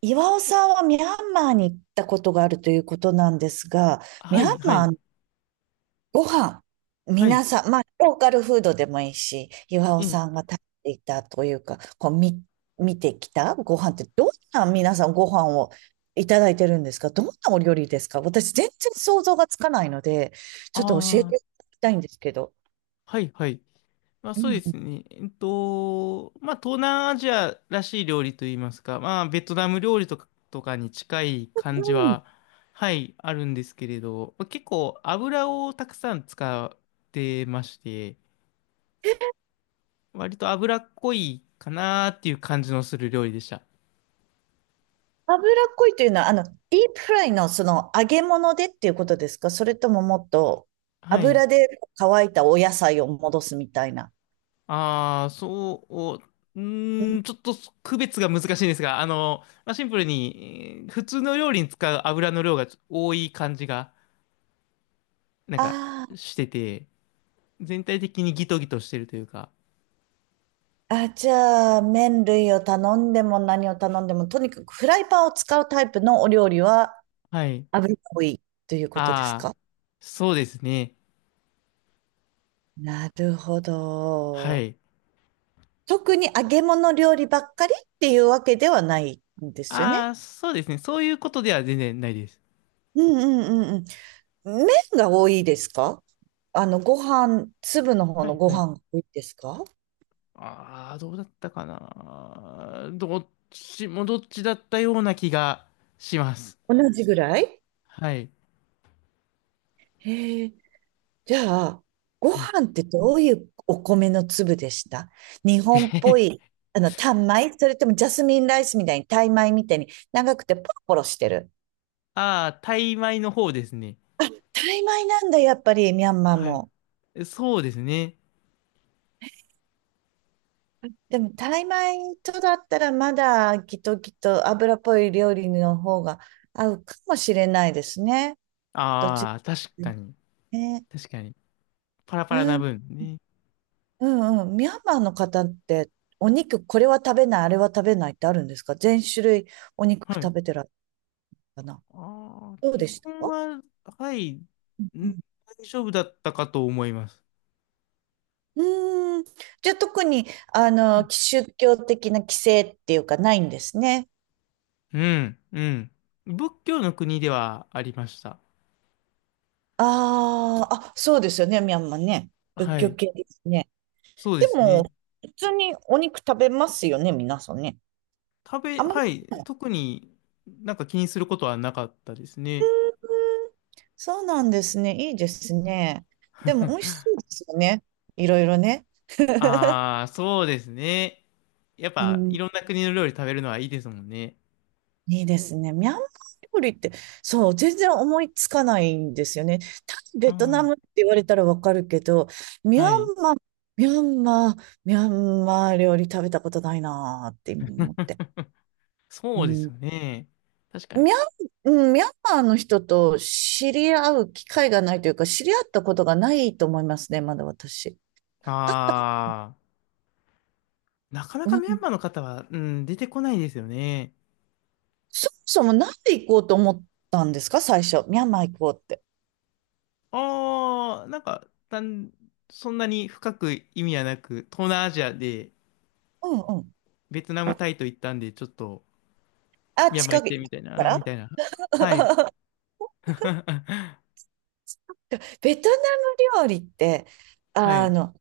岩尾さんはミャンマーに行ったことがあるということなんですが、ミはャンい、はマーい、のご飯、はい、皆さん、まあ、ローカルフードでもいいし、岩え尾さんえ、が食べていたというか、こう、見てきたご飯って、どんな皆さんご飯をいただいてるんですか？どんなお料理ですか？私、全然想像がつかないので、ちょっと教えああ、ていただきたいんですけど。はい、はい。まあそうでうすね。まあ東南アジアらしい料理といいますか、まあベトナム料理とかに近い感じは、ん。はい、あるんですけれど、まあ結構油をたくさん使ってまして、割と油っこいかなーっていう感じのする料理でした。脂っこいというのは、ディープフライのその揚げ物でっていうことですか？それとももっとはい。油で乾いたお野菜を戻すみたいな。ああ、そう、うーん、ちょっと区別が難しいんですが、まあ、シンプルに、普通の料理に使う油の量がちょ多い感じが、なんか、あしてて、全体的にギトギトしてるというか、あー、あ、じゃあ、麺類を頼んでも何を頼んでも、とにかくフライパンを使うタイプのお料理ははい。油っこいということですああ、か？そうですね。なるほはど。い。特に揚げ物料理ばっかりっていうわけではないんですよあね。あ、そうですね。そういうことでは全然ないです。うんうんうんうん。麺が多いですか？ご飯、粒の方はのいごはい。飯が多いですか？ああ、どうだったかな。どっちもどっちだったような気がします。同じぐらい？はい。へえ。じゃあ、ごはい。飯ってどういうお米の粒でした？日本っぽ い、タン米それともジャスミンライスみたいに、タイ米みたいに長くてポロポロしてる。ああ、タイ米の方ですね。タイ米なんだ、やっぱり、ミャンマーはい。も。えそうですね。でも、タイ米とだったらまだ、きっときっと油っぽい料理の方が合うかもしれないですね。どっちああ、確かに。ね。確かに。パラパラうなん、分ね。うんうん。ミャンマーの方って、お肉、これは食べない、あれは食べないってあるんですか？全種類お肉は食い。べてらっしゃるかな？ああ、どう基でした？本は、はい、んうん。大丈夫だったかと思います。うーん。じゃあ特に、宗教的な規制っていうかないんですね。うん、うん。仏教の国ではありました。ああ、あ、そうですよね、ミャンマーね。仏は教い。系ですね。そうでですね。も、普通にお肉食べますよね、皆さんね。食べ、あまり。はい。特になんか気にすることはなかったですね。そうなんですね。いいですね。でも美味し そうですよね。いろいろね。ああ、そうですね。やっうぱ、いん。ろんな国の料理食べるのはいいですもんね。いいですね。ミャンマー料理って、そう、全然思いつかないんですよね。タイうベトナん。ムって言われたらわかるけど、ミャはい。ンマー、ミャンマー、ミャンマー料理食べたことないなーって今思って。うそうですん、よね。確かに。ミャン、うんミャンマーの人と知り合う機会がないというか、知り合ったことがないと思いますね、まだ私。ああ、なかなうかんミャンマーの方は、うん、出てこないですよね。そもそもなんで行こうと思ったんですか？最初。ミャンマー行こうって。ああ、そんなに深く意味はなく、東南アジアでうんうん。ベトナム、タイと行ったんで、ちょっと、あ、ミャンマー近行っくてみたいかな、みら。 たいな。はい。ベトナム料理って、はあい。の、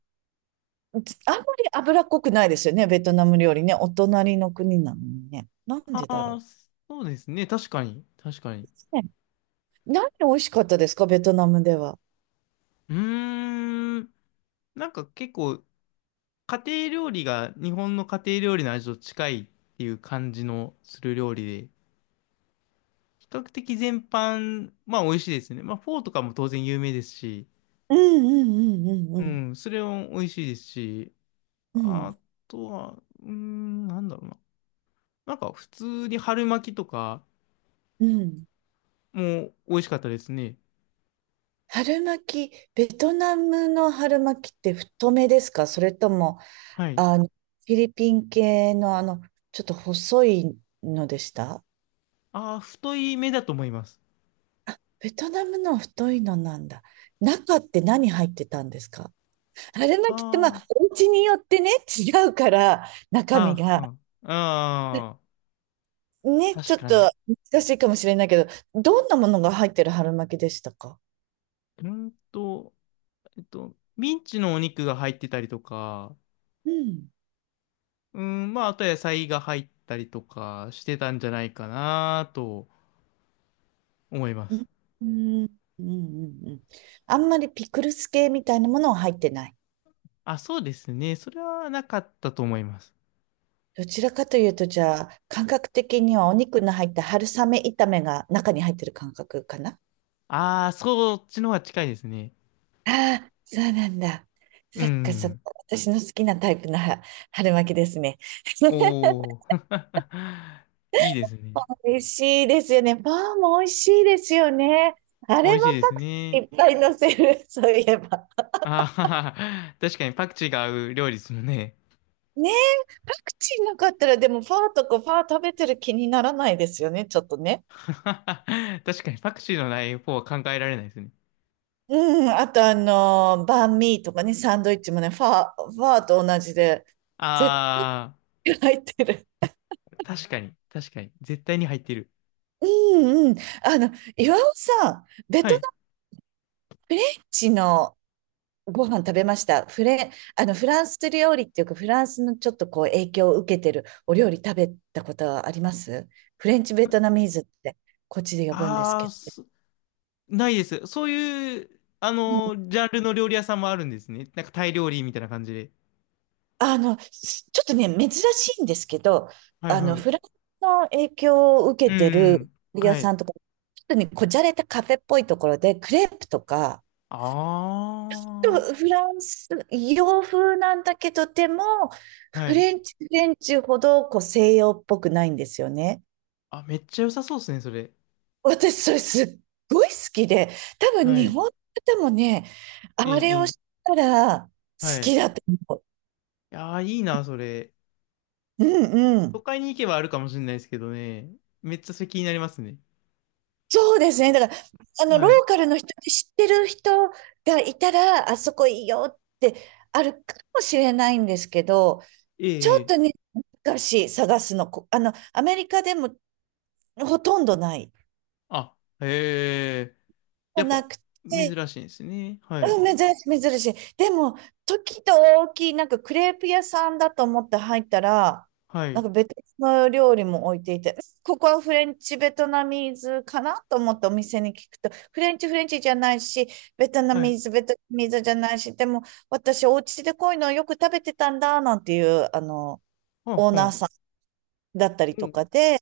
あんまり脂っこくないですよね。ベトナム料理ね。お隣の国なのにね。なんあでだあ、ろそうですね。確かに。確かに。う。ね、何美味しかったですか？ベトナムでは。うーん。なんか結構、家庭料理が日本の家庭料理の味と近いっていう感じのする料理で、比較的全般、まあ美味しいですね。まあフォーとかも当然有名ですし、うんうんうんうんううんん、それも美味しいですし、うん。あとは、うーん、なんだろうな。なんか普通に春巻きとかうん。も美味しかったですね。春巻き、ベトナムの春巻きって太めですか？それともはい。フィリピン系のちょっと細いのでした？ああ、太い目だと思います。ベトナムの太いのなんだ。中って何入ってたんですか？春巻きってまああ、あ、お家によってね、違うから、中身はが。あ、はあ。あね、あ、ち確ょっかに。と難しいかもしれないけど、どんなものが入ってる春巻きでしたか？うんと、ミンチのお肉が入ってたりとか、うん。うん、まあ、あと野菜が入ったりとかしてたんじゃないかなと思いまうん。す。うん。うん。うん。うんあんまりピクルス系みたいなものは入ってない。あ、そうですね。それはなかったと思います。どちらかというと、じゃあ、感覚的にはお肉の入った春雨炒めが中に入ってる感覚かな？ああ、そっちの方が近いですね。ああ、そうなんだ。うそっかそっか。ん。私の好きなタイプのは春巻きですね。おー。いいですね。美味しいですよね。パンも美味しいですよね。あ美れ味もしいパですクチーいね。っぱい乗せる、そういえば。あはは確かにパクチーが合う料理ですもんね。ねえ、パクチーなかったら、でもパーとかパー食べてる気にならないですよね、ちょっとね。確かにパクチーのない方は考えられないですね。うん、あとバンミーとかね、サンドイッチもね、ファーと同じで、絶あ対入ってる。あ、確かに、確かに。絶対に入ってる。うんうん。あの、岩尾さん、ベはトナい。ム人のご飯食べました。フレ、あの、フランス料理っていうか、フランスのちょっとこう影響を受けてるお料理食べたことはあります？フレンチベトナミーズって、こっちで呼ぶんですあけあ、ど。すないです。そういう、あの、ジャンルの料理屋さんもあるんですね。なんかタイ料理みたいな感じで。ちょっとね、珍しいんですけど、はいはフランい。スの影響を受うけてる料ん。理屋はい。さんとか、ちょっとね、こじゃれたカフェっぽいところで、クレープとか、ちょっあとフランス、洋風なんだけど、でも、あ。はフい。レンチ、フレンチほど、こう、西洋っぽくないんですよね。あ、めっちゃ良さそうですね、それ。私、それすっごい好きで、多分は日い。本の方もね、あいい、れいをい。したら好はい。いきだと思やー、いいな、それ。う。うんう都ん。会に行けばあるかもしれないですけどね。めっちゃそれ気になりますね。そうですね。だから、ロはーい。カルの人で知ってる人がいたら、あそこいいよってあるかもしれないんですけど、えちょえ、えっとえ。ね、難しい、探すの。こあの、アメリカでもほとんどない。あ、へえ。やっなぱ、くて、珍しいんですね。はい。うん、珍しい、珍しい。でも、時と大きい、なんかクレープ屋さんだと思って入ったら、はなんい。か別の料理も置いていて、ここはフレンチ、ベトナミーズかなと思ってお店に聞くと、フレンチ、フレンチじゃないし、ベトナはい。ミーズ、ベトナミーズじゃないし、でも私、お家でこういうのをよく食べてたんだ、なんていう、はんオーはナーん。さんだったりうとかで、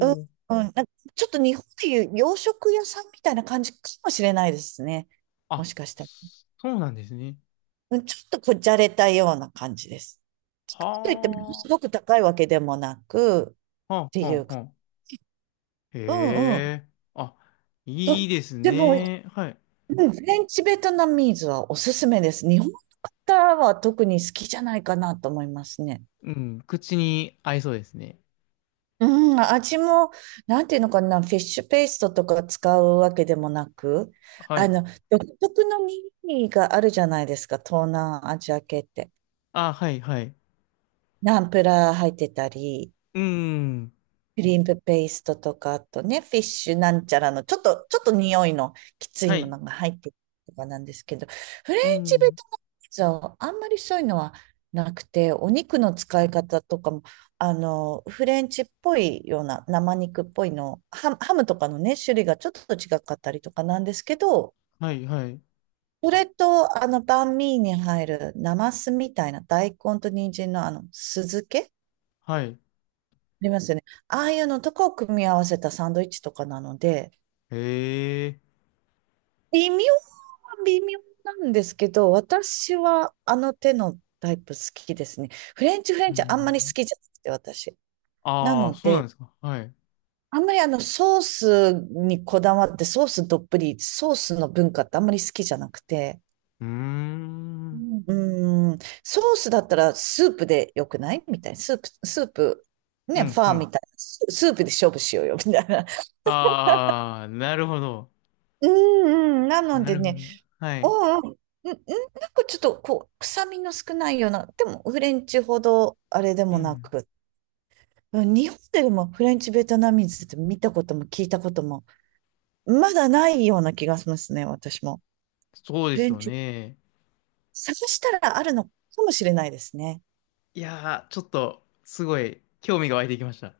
うん、うん、おーなんかちょっと日本でいう洋食屋さんみたいな感じかもしれないですね。もあ、しかしたら。そうなんですね。うんちょっとこじゃれたような感じです。といってもはすごく高いわけでもなくっあ、はてあ、はいうあ、か、はあ。うんうへん。え、あ、とっいいですても、うんね。はい。フレンチベトナミーズはおすすめです。日本の方は特に好きじゃないかなと思いますね。うん、口に合いそうですね。うん、味も、なんていうのかな、フィッシュペーストとか使うわけでもなく、はあい。の、独特のミニがあるじゃないですか、東南アジア系って。あ、はい、はい。ナンプラー入ってたり、うん、クリームペーストとか、あとね、フィッシュなんちゃらの、ちょっと匂いのきつはいもい。のが入ってるとかなんですけど、フレうンチベん、トナムピザはあんまりそういうのはなくて、お肉の使い方とかも、フレンチっぽいような、生肉っぽいの、ハムとかのね、種類がちょっと違かったりとかなんですけど、はい、はい、それと、バンミーに入る、ナマスみたいな大根と人参の酢漬けはい。ありますよね。ああいうのとかを組み合わせたサンドイッチとかなので、へえ、微妙は微妙なんですけど、私はあの手のタイプ好きですね。フレンチフレうンチあんまり好ん。きじゃなくて、私。なああ、のそうなんで、ですか。はい。うあんまりあのソースにこだわって、ソースどっぷり、ソースの文化ってあんまり好きじゃなくて、ーん、ううーん、ソースだったらスープでよくないみたいな。スープ、スープ、ね、フん、うァーみん。たいな。スープで勝負しようよ、みたいな。ああ、なるほど。うんうん。なのなでるほね、ど。はあい。あ、なんかちょっとこう、臭みの少ないような、でもフレンチほどあれでうもなん。く、うん日本でもフレンチベトナミーズって見たことも聞いたことも、まだないような気がしますね、私も。そうでフすレンよチ、ね。探したらあるのかもしれないですね。いやー、ちょっと、すごい、興味が湧いてきました。